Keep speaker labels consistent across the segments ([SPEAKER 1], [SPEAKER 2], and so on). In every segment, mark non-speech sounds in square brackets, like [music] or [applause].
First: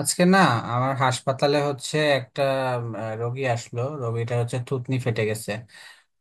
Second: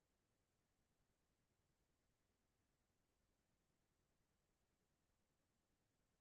[SPEAKER 1] আজকে না আমার হাসপাতালে হচ্ছে একটা রোগী আসলো। রোগীটা হচ্ছে থুতনি ফেটে গেছে।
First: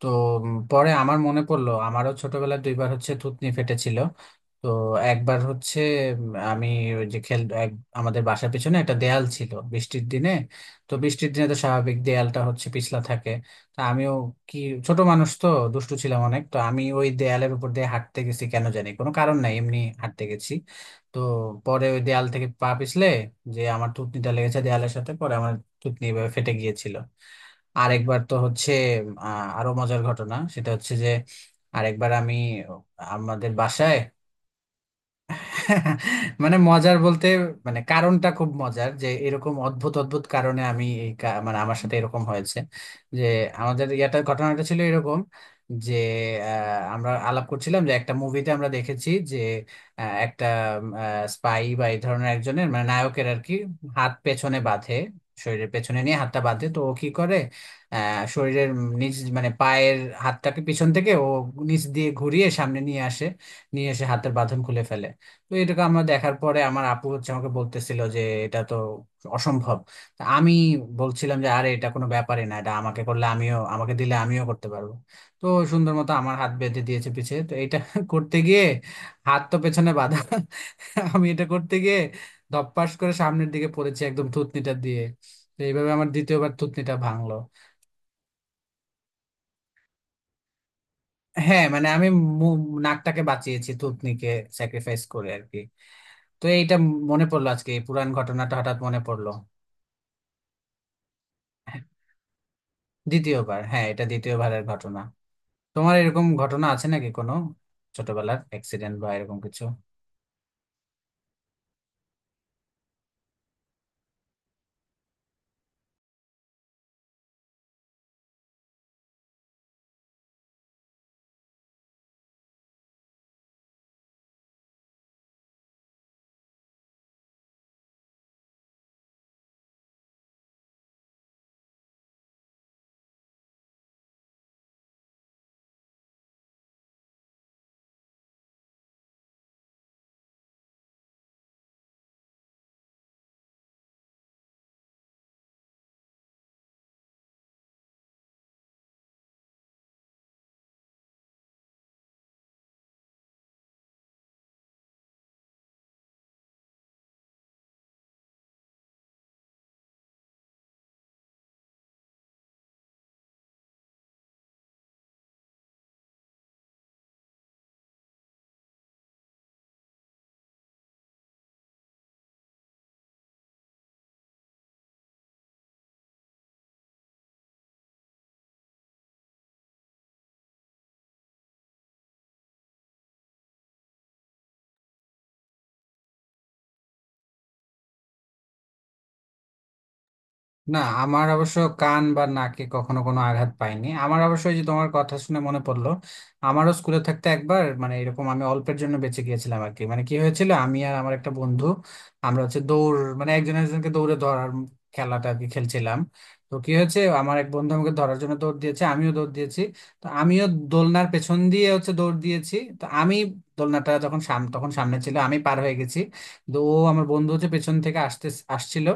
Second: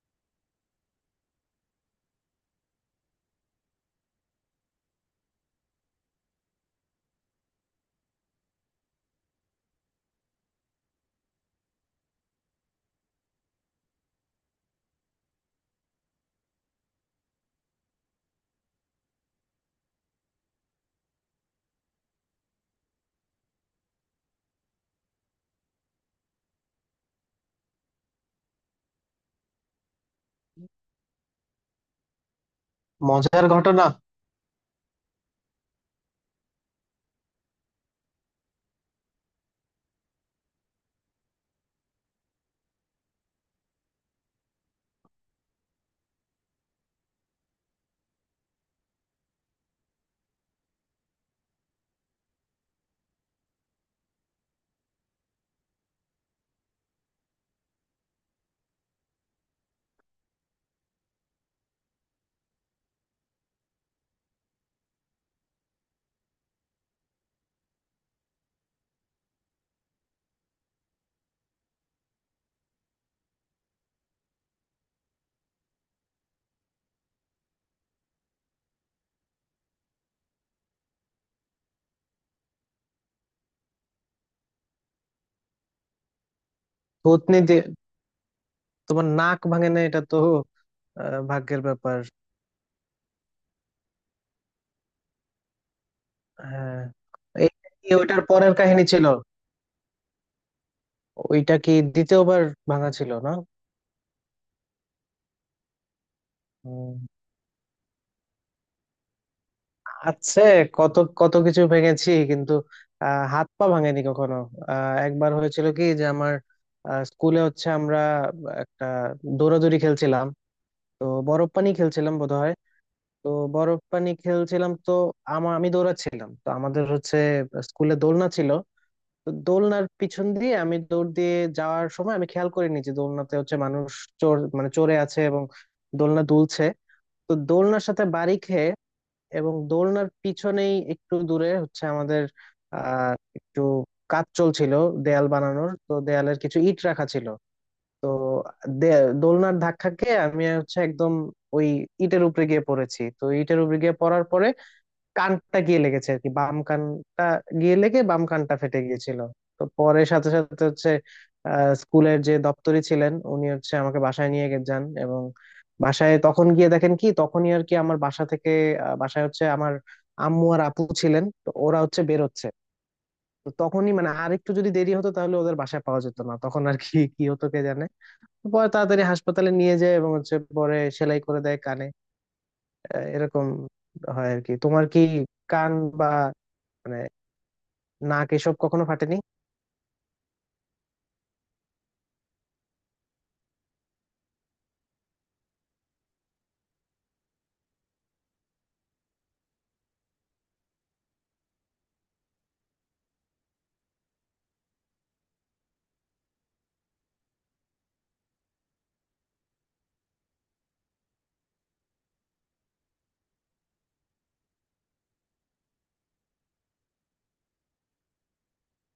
[SPEAKER 1] তো পরে আমার মনে পড়লো আমারও ছোটবেলায় দুইবার হচ্ছে থুতনি ফেটেছিল। তো একবার হচ্ছে আমি ওই যে আমাদের বাসার পিছনে একটা দেয়াল ছিল বৃষ্টির দিনে। তো বৃষ্টির দিনে তো স্বাভাবিক দেয়ালটা হচ্ছে পিছলা থাকে। তা আমিও কি ছোট মানুষ তো দুষ্টু ছিলাম অনেক তো আমি ওই দেয়ালের উপর দিয়ে হাঁটতে গেছি কেন জানি কোনো কারণ নাই এমনি হাঁটতে গেছি। তো পরে ওই দেয়াল থেকে পা পিছলে যে আমার থুতনিটা লেগেছে দেয়ালের সাথে পরে আমার থুতনি এভাবে ফেটে গিয়েছিল। আরেকবার তো হচ্ছে আরো মজার ঘটনা সেটা হচ্ছে যে আরেকবার আমি
[SPEAKER 2] মজার
[SPEAKER 1] আমাদের
[SPEAKER 2] ঘটনা।
[SPEAKER 1] বাসায় মানে মজার বলতে মানে কারণটা খুব মজার যে এরকম অদ্ভুত অদ্ভুত কারণে আমি মানে আমার সাথে এরকম হয়েছে যে আমাদের ইয়াটা ঘটনাটা ছিল এরকম যে আমরা আলাপ করছিলাম যে একটা মুভিতে আমরা দেখেছি যে একটা স্পাই বা এই ধরনের একজনের মানে নায়কের আর কি হাত পেছনে বাঁধে শরীরের পেছনে নিয়ে হাতটা বাঁধে তো ও কি করে শরীরের নিচ মানে পায়ের হাতটাকে পিছন থেকে ও নিচ দিয়ে ঘুরিয়ে সামনে নিয়ে আসে নিয়ে এসে হাতের বাঁধন খুলে ফেলে। তো এটাকে আমরা দেখার পরে আমার আপু হচ্ছে আমাকে বলতেছিল যে এটা তো অসম্ভব। তা আমি বলছিলাম যে আরে এটা কোনো ব্যাপারই না এটা আমাকে করলে আমিও আমাকে দিলে আমিও করতে পারবো। তো সুন্দর মতো আমার হাত বেঁধে দিয়েছে পিছে তো এটা [laughs] করতে গিয়ে হাত তো পেছনে বাঁধা আমি এটা করতে গিয়ে ধপাস করে সামনের দিকে পড়েছি একদম থুতনিটা দিয়ে। তো এইভাবে আমার দ্বিতীয়বার থুতনিটা ভাঙলো।
[SPEAKER 2] ভূতনি দিয়ে তোমার নাক ভাঙে না এটা তো? ভাগ্যের
[SPEAKER 1] হ্যাঁ মানে
[SPEAKER 2] ব্যাপার।
[SPEAKER 1] আমি নাকটাকে বাঁচিয়েছি থুতনিকে স্যাক্রিফাইস করে আর কি। তো এইটা
[SPEAKER 2] হ্যাঁ।
[SPEAKER 1] মনে পড়লো
[SPEAKER 2] এই
[SPEAKER 1] আজকে এই
[SPEAKER 2] কি
[SPEAKER 1] পুরান
[SPEAKER 2] ওইটার পরের
[SPEAKER 1] ঘটনাটা হঠাৎ
[SPEAKER 2] কাহিনী
[SPEAKER 1] মনে
[SPEAKER 2] ছিল?
[SPEAKER 1] পড়লো।
[SPEAKER 2] ওইটা কি দ্বিতীয়বার ভাঙা ছিল না?
[SPEAKER 1] দ্বিতীয়বার হ্যাঁ এটা দ্বিতীয়বারের ঘটনা। তোমার এরকম ঘটনা আছে
[SPEAKER 2] উম,
[SPEAKER 1] নাকি কোনো ছোটবেলার অ্যাক্সিডেন্ট বা এরকম কিছু?
[SPEAKER 2] আছে। কত কত কিছু ভেঙেছি কিন্তু হাত পা ভাঙেনি কখনো। একবার হয়েছিল কি যে আমার স্কুলে হচ্ছে আমরা একটা দৌড়াদৌড়ি খেলছিলাম। তো বরফ পানি খেলছিলাম বোধহয়। তো বরফ পানি খেলছিলাম তো আমি দৌড়াচ্ছিলাম তো আমাদের হচ্ছে স্কুলে দোলনা ছিল। তো দোলনার পিছন দিয়ে আমি দৌড় দিয়ে যাওয়ার সময় আমি খেয়াল করিনি যে দোলনাতে হচ্ছে মানুষ চোর মানে চড়ে আছে এবং দোলনা দুলছে। তো দোলনার সাথে বাড়ি খেয়ে এবং দোলনার পিছনেই একটু দূরে হচ্ছে আমাদের আহ একটু কাজ চলছিল দেয়াল বানানোর। তো দেয়ালের কিছু ইট রাখা ছিল। তো দোলনার ধাক্কা খেয়ে আমি হচ্ছে একদম ওই ইটের উপরে গিয়ে পড়েছি। তো ইটের উপরে গিয়ে পড়ার পরে কানটা গিয়ে লেগেছে আর কি, বাম কানটা গিয়ে লেগে বাম কানটা ফেটে গিয়েছিল। তো পরে সাথে সাথে হচ্ছে স্কুলের যে দপ্তরি ছিলেন উনি হচ্ছে আমাকে বাসায় নিয়ে যান এবং বাসায় তখন গিয়ে দেখেন কি তখনই আর কি আমার বাসা থেকে বাসায় হচ্ছে আমার আম্মু আর আপু ছিলেন তো ওরা হচ্ছে বেরোচ্ছে। তো তখনই মানে আর একটু যদি দেরি হতো তাহলে ওদের বাসায় পাওয়া যেত না, তখন আর কি কি হতো কে জানে। পরে তাড়াতাড়ি হাসপাতালে নিয়ে যায় এবং হচ্ছে পরে সেলাই করে দেয় কানে। এরকম হয় আর কি। তোমার কি কান বা মানে নাক এসব কখনো ফাটেনি?
[SPEAKER 1] না আমার অবশ্য কান বা নাকে কখনো কোনো আঘাত পাইনি আমার অবশ্য ওই যে তোমার কথা শুনে মনে পড়লো। আমারও স্কুলে থাকতে একবার মানে এরকম আমি অল্পের জন্য বেঁচে গিয়েছিলাম আর কি মানে কি হয়েছিল আমি আর আমার একটা বন্ধু আমরা হচ্ছে দৌড় মানে একজন একজনকে দৌড়ে ধরার খেলাটা আর কি খেলছিলাম। তো কি হয়েছে আমার এক বন্ধু আমাকে ধরার জন্য দৌড় দিয়েছে আমিও দৌড় দিয়েছি। তো আমিও দোলনার পেছন দিয়ে হচ্ছে দৌড় দিয়েছি তো আমি দোলনাটা যখন তখন সামনে ছিল আমি পার হয়ে গেছি। তো ও আমার বন্ধু হচ্ছে পেছন থেকে আসতে আসছিল।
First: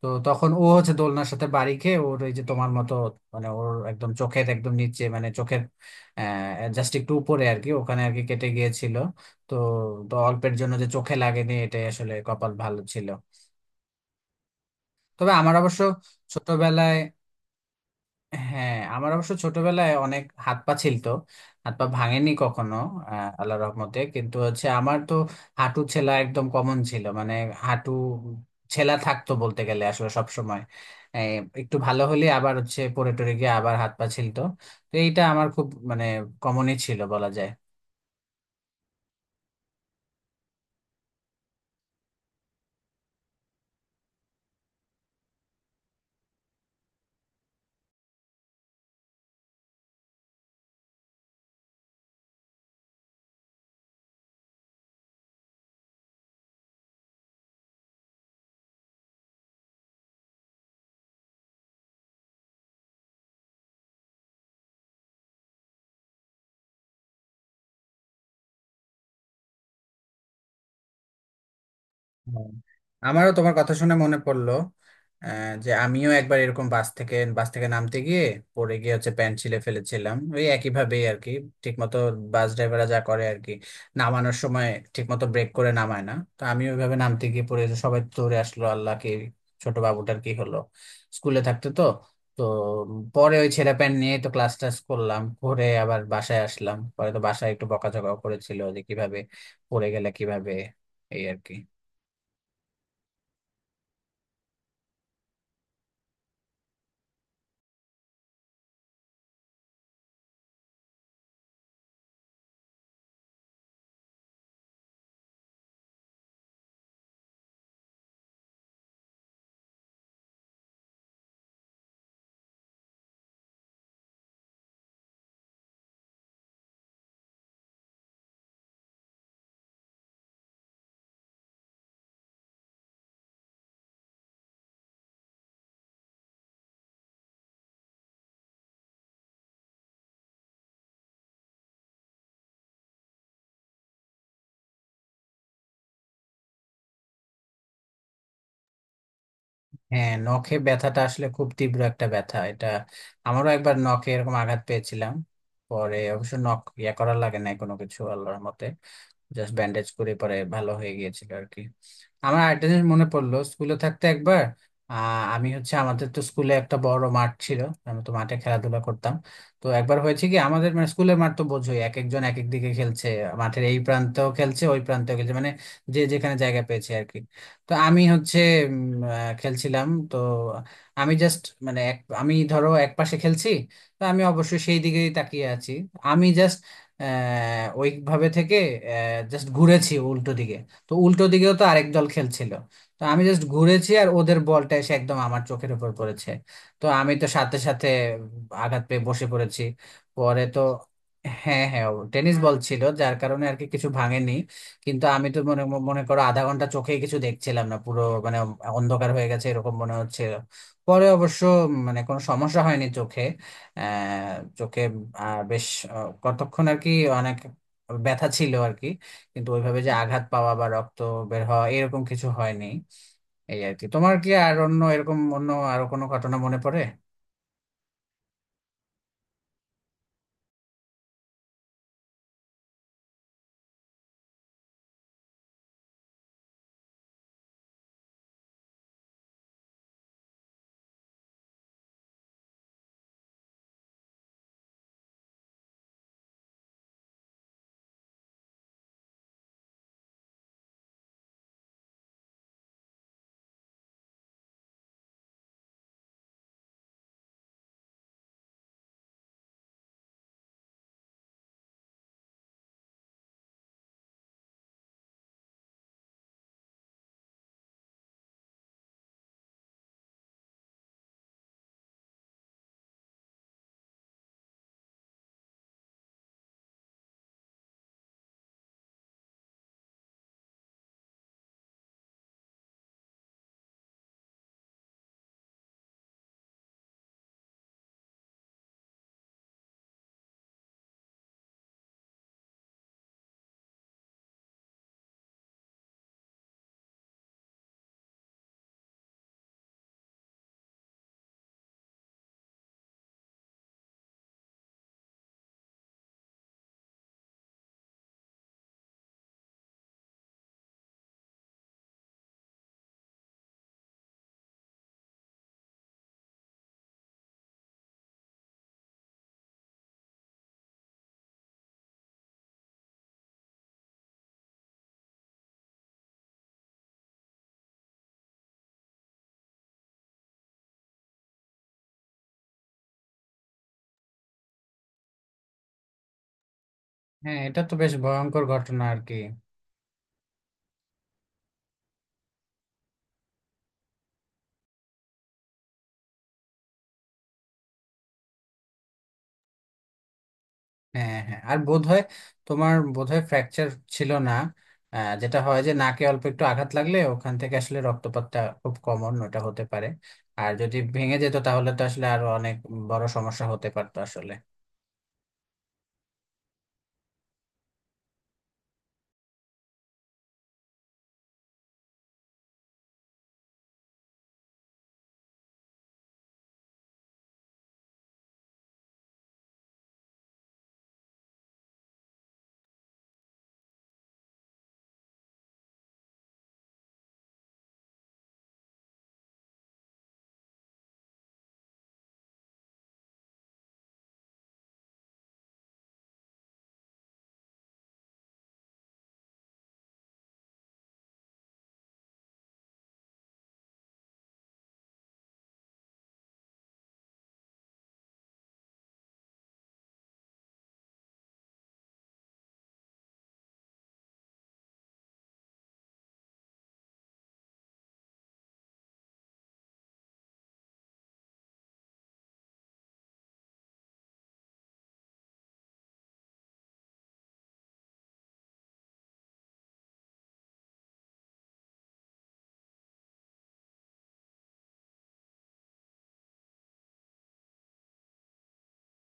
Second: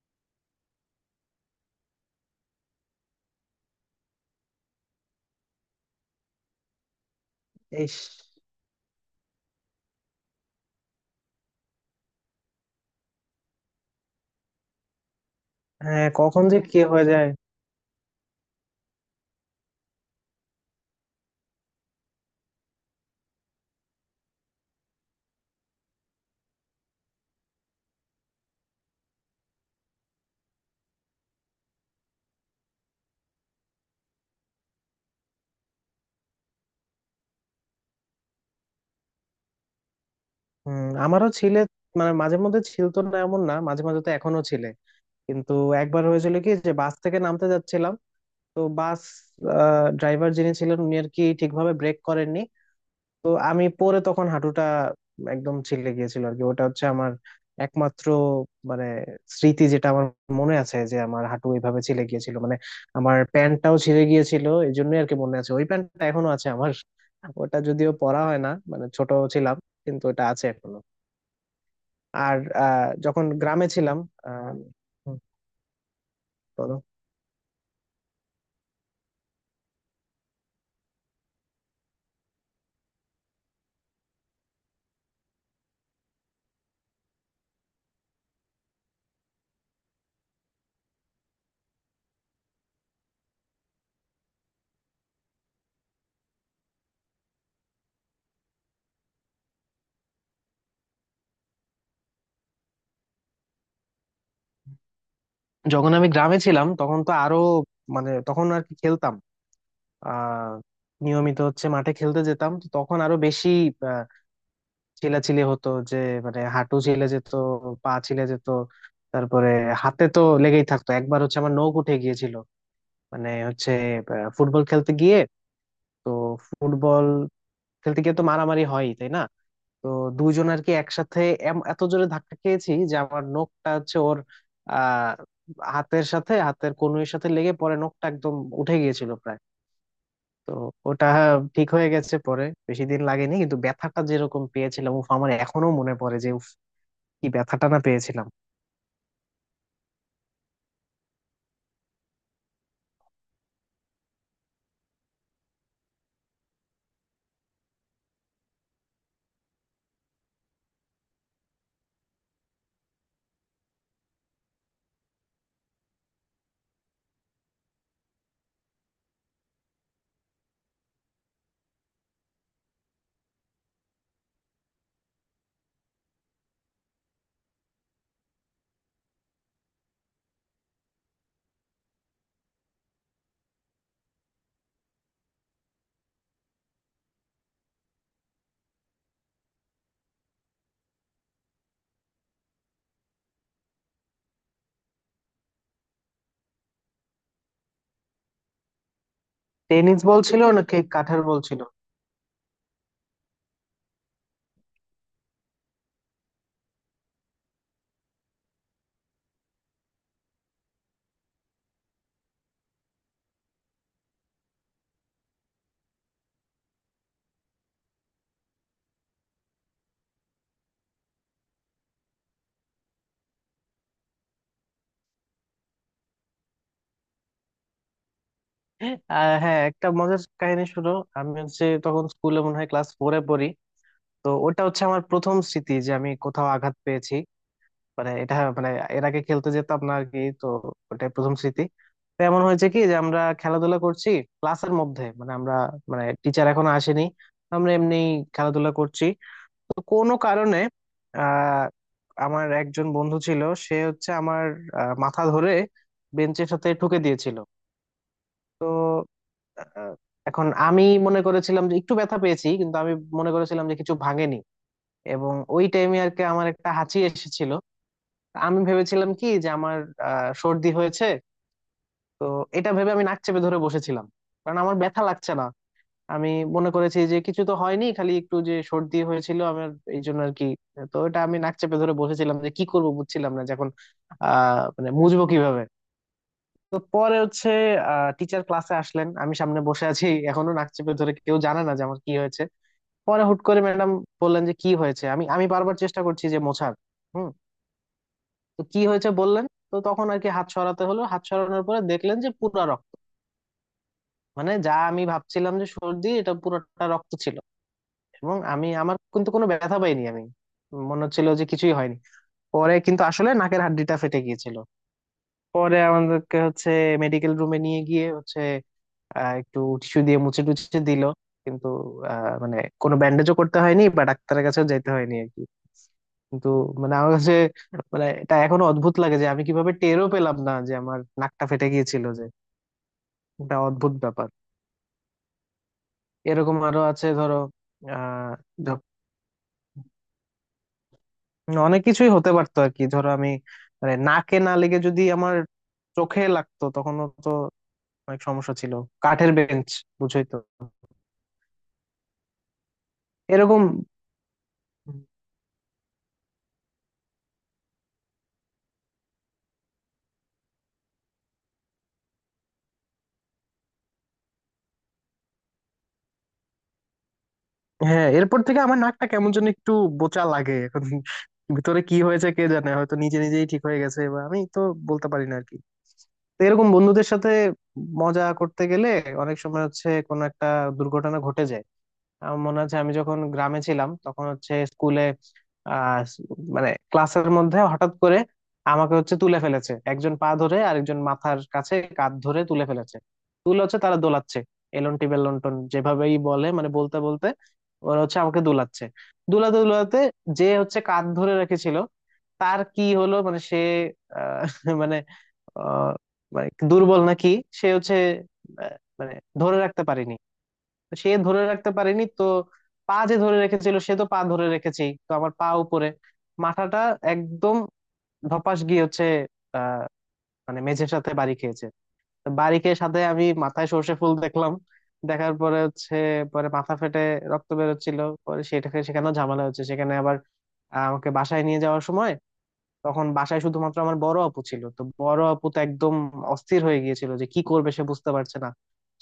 [SPEAKER 1] তো তখন ও হচ্ছে দোলনার সাথে বাড়ি খেয়ে ওর এই যে তোমার মতো মানে ওর একদম চোখের একদম নিচে মানে চোখের জাস্ট একটু উপরে আর কি
[SPEAKER 2] ইস।
[SPEAKER 1] ওখানে আর কি কেটে গিয়েছিল। তো তো অল্পের জন্য যে চোখে লাগেনি এটাই আসলে কপাল ভালো ছিল। তবে আমার অবশ্য
[SPEAKER 2] হ্যাঁ কখন যে কি
[SPEAKER 1] ছোটবেলায়
[SPEAKER 2] হয়ে যায়।
[SPEAKER 1] হ্যাঁ আমার অবশ্য ছোটবেলায় অনেক হাত পা ছিলতো। হাত পা ভাঙেনি কখনো। আল্লাহর রহমতে কিন্তু হচ্ছে আমার তো হাঁটু ছেলা একদম কমন ছিল মানে হাঁটু ছেলা থাকতো বলতে গেলে আসলে সব সময়। একটু ভালো হলে আবার হচ্ছে পড়ে টরে গিয়ে আবার হাত পা ছিলতো। তো এইটা আমার খুব মানে কমনই ছিল বলা যায়।
[SPEAKER 2] হুম আমারও ছিলে, মানে মাঝে মধ্যে ছিলতো না এমন না, মাঝে মাঝে তো এখনো ছিলে। কিন্তু একবার হয়েছিল কি যে বাস থেকে নামতে যাচ্ছিলাম। তো বাস ড্রাইভার যিনি ছিলেন উনি আর কি ঠিকভাবে ব্রেক করেননি। তো আমি পরে তখন হাঁটুটা একদম ছিলে গিয়েছিল আর কি। ওটা হচ্ছে আমার একমাত্র মানে স্মৃতি যেটা আমার মনে আছে যে আমার হাঁটু এইভাবে ছিলে গিয়েছিল মানে আমার প্যান্টটাও ছিঁড়ে গিয়েছিল। এই জন্যই আর কি মনে আছে, ওই প্যান্টটা এখনো আছে আমার। ওটা যদিও পরা হয় না মানে ছোট ছিলাম, কিন্তু ওটা আছে এখনো। আর
[SPEAKER 1] হুম।
[SPEAKER 2] যখন
[SPEAKER 1] আমারও তোমার
[SPEAKER 2] গ্রামে
[SPEAKER 1] কথা শুনে
[SPEAKER 2] ছিলাম
[SPEAKER 1] মনে পড়লো
[SPEAKER 2] আহ হুম,
[SPEAKER 1] যে আমিও একবার এরকম
[SPEAKER 2] বলো।
[SPEAKER 1] বাস থেকে নামতে গিয়ে পড়ে গিয়ে হচ্ছে প্যান্ট ছিলে ফেলেছিলাম ওই একই ভাবেই আর কি। ঠিক মতো বাস ড্রাইভাররা যা করে আর কি নামানোর সময় ঠিক মতো ব্রেক করে নামায় না তো আমি ওইভাবে নামতে গিয়ে পড়ে গেছি, সবাই দৌড়ে আসলো আল্লাহ কি ছোট বাবুটার কি হলো স্কুলে থাকতে তো। তো পরে ওই ছেঁড়া প্যান্ট নিয়ে তো ক্লাস টাস করলাম করে আবার বাসায় আসলাম পরে তো বাসায় একটু বকাঝকাও করেছিল যে কিভাবে পড়ে গেলে কিভাবে এই আর কি।
[SPEAKER 2] যখন আমি গ্রামে ছিলাম তখন তো আরো মানে তখন আর কি খেলতাম। আহ নিয়মিত হচ্ছে মাঠে খেলতে যেতাম। তো তখন আরো বেশি ছিলাছিলি হতো যে মানে হাঁটু ছিলে যেত, পা ছিলে যেত। তারপরে হাতে তো লেগেই থাকতো। একবার হচ্ছে আমার নখ উঠে গিয়েছিল মানে হচ্ছে ফুটবল খেলতে গিয়ে। তো ফুটবল খেলতে গিয়ে তো মারামারি হয় তাই না? তো দুজন আর কি একসাথে এত জোরে ধাক্কা খেয়েছি যে আমার নখটা হচ্ছে ওর আহ হাতের সাথে হাতের কনুইয়ের সাথে লেগে পরে নখটা একদম উঠে গিয়েছিল প্রায়। তো ওটা ঠিক হয়ে গেছে পরে, বেশি দিন লাগেনি কিন্তু ব্যথাটা যেরকম পেয়েছিলাম উফ আমার এখনো মনে পড়ে যে কি ব্যথাটা না পেয়েছিলাম।
[SPEAKER 1] হ্যাঁ নখে ব্যথাটা আসলে খুব তীব্র একটা ব্যথা এটা। আমারও একবার নখে এরকম আঘাত পেয়েছিলাম। পরে অবশ্য নখ ইয়া করা লাগে নাই কোনো কিছু আল্লাহর মতে জাস্ট ব্যান্ডেজ করে পরে ভালো হয়ে গিয়েছিল আর কি। আমার আরেকটা জিনিস মনে পড়লো স্কুলে থাকতে একবার আমি হচ্ছে আমাদের তো স্কুলে একটা বড় মাঠ ছিল। আমি তো মাঠে খেলাধুলা করতাম। তো একবার হয়েছে কি আমাদের মানে স্কুলের মাঠ তো বোঝোই এক একজন এক এক দিকে খেলছে মাঠের এই প্রান্তেও খেলছে ওই প্রান্তেও খেলছে মানে যে যেখানে জায়গা পেয়েছে আর কি। তো আমি হচ্ছে উম, খেলছিলাম তো আমি জাস্ট মানে এক আমি ধরো এক পাশে খেলছি তো আমি অবশ্যই সেই দিকেই তাকিয়ে আছি আমি জাস্ট ওইভাবে থেকে জাস্ট ঘুরেছি উল্টো দিকে। তো উল্টো দিকেও তো আরেক দল খেলছিল। তো আমি জাস্ট ঘুরেছি আর ওদের বলটা এসে একদম আমার চোখের উপর পড়েছে। তো আমি তো সাথে সাথে আঘাত পেয়ে বসে পড়েছি
[SPEAKER 2] টেনিস বল
[SPEAKER 1] পরে
[SPEAKER 2] ছিল
[SPEAKER 1] তো
[SPEAKER 2] নাকি কাঠের বল ছিল?
[SPEAKER 1] হ্যাঁ হ্যাঁ টেনিস বল ছিল যার কারণে আর কি কিছু ভাঙেনি। কিন্তু আমি তো মনে মনে করো আধা ঘন্টা চোখেই কিছু দেখছিলাম না পুরো মানে অন্ধকার হয়ে গেছে এরকম মনে হচ্ছিল। পরে অবশ্য মানে কোনো সমস্যা হয়নি চোখে আহ, চোখে বেশ কতক্ষণ আর কি অনেক ব্যথা ছিল আর কি কিন্তু ওইভাবে যে আঘাত পাওয়া বা রক্ত বের হওয়া এরকম কিছু হয়নি এই আর কি। তোমার কি আর অন্য এরকম অন্য আরো কোনো ঘটনা মনে পড়ে?
[SPEAKER 2] হ্যাঁ একটা মজার কাহিনী শুনো। আমি হচ্ছে তখন স্কুলে মনে হয় ক্লাস ফোরে পড়ি। তো ওটা হচ্ছে আমার প্রথম স্মৃতি যে আমি কোথাও আঘাত পেয়েছি, মানে এটা মানে এর আগে খেলতে যেতাম না আর কি তো ওটাই প্রথম স্মৃতি। তো এমন হয়েছে কি যে আমরা খেলাধুলা করছি ক্লাসের মধ্যে মানে আমরা মানে টিচার এখনো আসেনি, আমরা এমনি খেলাধুলা করছি। তো কোনো কারণে আহ আমার একজন বন্ধু ছিল সে হচ্ছে আমার মাথা ধরে বেঞ্চের সাথে ঠুকে দিয়েছিল। তো আহ, এখন আমি মনে করেছিলাম যে একটু ব্যথা পেয়েছি কিন্তু আমি মনে করেছিলাম যে কিছু ভাঙেনি। এবং ওই টাইমে আর কি আমার একটা হাঁচি এসেছিল। আমি ভেবেছিলাম কি যে আমার সর্দি হয়েছে। তো এটা ভেবে আমি নাক চেপে ধরে বসেছিলাম কারণ আমার ব্যথা লাগছে না। আমি মনে করেছি যে কিছু তো হয়নি, খালি একটু যে সর্দি হয়েছিল আমার এই জন্য আর কি। তো এটা আমি নাক চেপে ধরে বসেছিলাম যে কি করব বুঝছিলাম না যে এখন মানে মুছবো কিভাবে। তো পরে হচ্ছে টিচার ক্লাসে আসলেন আমি সামনে বসে আছি এখনো নাক চেপে ধরে, কেউ জানে না যে আমার কি হয়েছে। পরে হুট করে ম্যাডাম বললেন যে কি হয়েছে, আমি আমি বারবার চেষ্টা করছি যে মোছার। হুম। তো কি হয়েছে বললেন। তো তখন আর কি হাত সরাতে হলো, হাত সরানোর পরে দেখলেন যে পুরা রক্ত মানে যা আমি ভাবছিলাম যে সর্দি এটা পুরোটা রক্ত ছিল। এবং আমি আমার কিন্তু কোনো ব্যথা পাইনি আমি মনে হচ্ছিল যে কিছুই হয়নি। পরে কিন্তু আসলে নাকের হাড্ডিটা ফেটে গিয়েছিল। পরে আমাদেরকে হচ্ছে মেডিকেল রুমে নিয়ে গিয়ে হচ্ছে একটু টিস্যু দিয়ে মুছে টুছে দিল। কিন্তু মানে কোনো ব্যান্ডেজও করতে হয়নি বা ডাক্তারের কাছেও যেতে হয়নি আর কি। কিন্তু মানে আমার কাছে মানে এটা এখনো অদ্ভুত লাগে যে আমি কিভাবে টেরও পেলাম না যে আমার নাকটা ফেটে গিয়েছিল যে এটা অদ্ভুত ব্যাপার। এরকম আরো আছে ধরো।
[SPEAKER 1] হ্যাঁ এটা তো বেশ
[SPEAKER 2] আহ
[SPEAKER 1] ভয়ঙ্কর ঘটনা আর কি।
[SPEAKER 2] অনেক কিছুই হতে পারতো আর কি, ধরো আমি মানে নাকে না লেগে যদি আমার চোখে লাগতো তখনও তো অনেক সমস্যা ছিল। কাঠের বেঞ্চ বুঝই তো।
[SPEAKER 1] হ্যাঁ হ্যাঁ আর বোধহয় তোমার বোধহয়
[SPEAKER 2] এরকম।
[SPEAKER 1] ফ্র্যাকচার ছিল না? যেটা হয় যে নাকে অল্প একটু আঘাত লাগলে ওখান থেকে আসলে রক্তপাতটা খুব কমন ওটা হতে পারে। আর যদি ভেঙে যেত তাহলে তো আসলে আরো অনেক বড় সমস্যা হতে পারতো আসলে।
[SPEAKER 2] হ্যাঁ এরপর থেকে আমার নাকটা কেমন যেন একটু বোচা লাগে এখন। ভিতরে কি হয়েছে কে জানে, হয়তো নিজে নিজেই ঠিক হয়ে গেছে বা আমি তো বলতে পারি না আর কি। তো এরকম বন্ধুদের সাথে মজা করতে গেলে অনেক সময় হচ্ছে কোনো একটা দুর্ঘটনা ঘটে যায়। আমার মনে আছে আমি যখন গ্রামে ছিলাম তখন হচ্ছে স্কুলে আহ মানে ক্লাসের মধ্যে হঠাৎ করে আমাকে হচ্ছে তুলে ফেলেছে, একজন পা ধরে আরেকজন মাথার কাছে কাঁধ ধরে তুলে ফেলেছে। তুলে হচ্ছে তারা দোলাচ্ছে এলন্টি বেলন্টন যেভাবেই বলে মানে বলতে বলতে ওরা হচ্ছে আমাকে দোলাচ্ছে। দোলাতে দোলাতে যে হচ্ছে কাঁধ ধরে রেখেছিল তার কি হলো, মানে সে আহ, [laughs] মানে আহ, মানে দুর্বল নাকি সে হচ্ছে আহ, মানে ধরে রাখতে পারিনি। সে ধরে রাখতে পারেনি তো, পা যে ধরে রেখেছিল সে তো পা ধরে রেখেছেই তো আমার পা উপরে মাথাটা একদম ধপাস গিয়ে হচ্ছে আহ মানে মেঝের সাথে বাড়ি খেয়েছে। তো বাড়ি খেয়ে সাথে আমি মাথায় সর্ষে ফুল দেখলাম। দেখার পরে হচ্ছে পরে মাথা ফেটে রক্ত বেরোচ্ছিল। পরে সেটাকে সেখানেও ঝামেলা হচ্ছে সেখানে আবার আমাকে বাসায় নিয়ে যাওয়ার সময় তখন বাসায় শুধুমাত্র আমার বড় আপু ছিল, তো বড় আপু তো একদম অস্থির হয়ে গিয়েছিল যে কি করবে সে বুঝতে পারছে না।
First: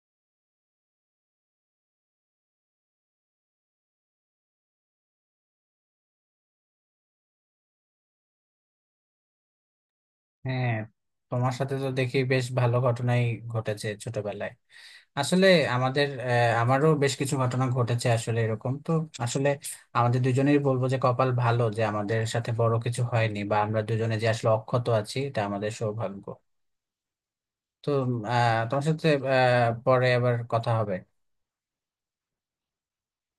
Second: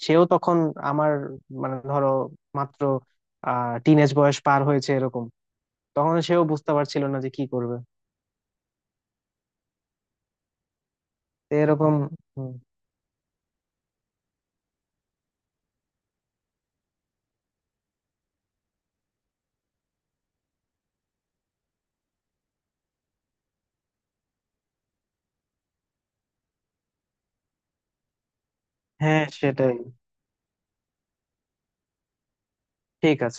[SPEAKER 2] সেও তখন আমার মানে ধরো মাত্র টিনেজ বয়স পার হয়েছে এরকম, তখন সেও বুঝতে পারছিল না যে কি করবে।
[SPEAKER 1] হ্যাঁ
[SPEAKER 2] তো
[SPEAKER 1] তোমার সাথে তো
[SPEAKER 2] এরকম।
[SPEAKER 1] দেখি বেশ
[SPEAKER 2] হুম,
[SPEAKER 1] ভালো ঘটনাই ঘটেছে ছোটবেলায় আসলে আমাদের আমারও বেশ কিছু ঘটনা ঘটেছে আসলে এরকম তো আসলে আমাদের দুজনেই বলবো যে কপাল ভালো যে আমাদের সাথে বড় কিছু হয়নি বা আমরা দুজনে যে আসলে অক্ষত আছি এটা আমাদের সৌভাগ্য। তো তোমার সাথে
[SPEAKER 2] হ্যাঁ সেটাই।
[SPEAKER 1] পরে আবার কথা হবে।
[SPEAKER 2] ঠিক আছে।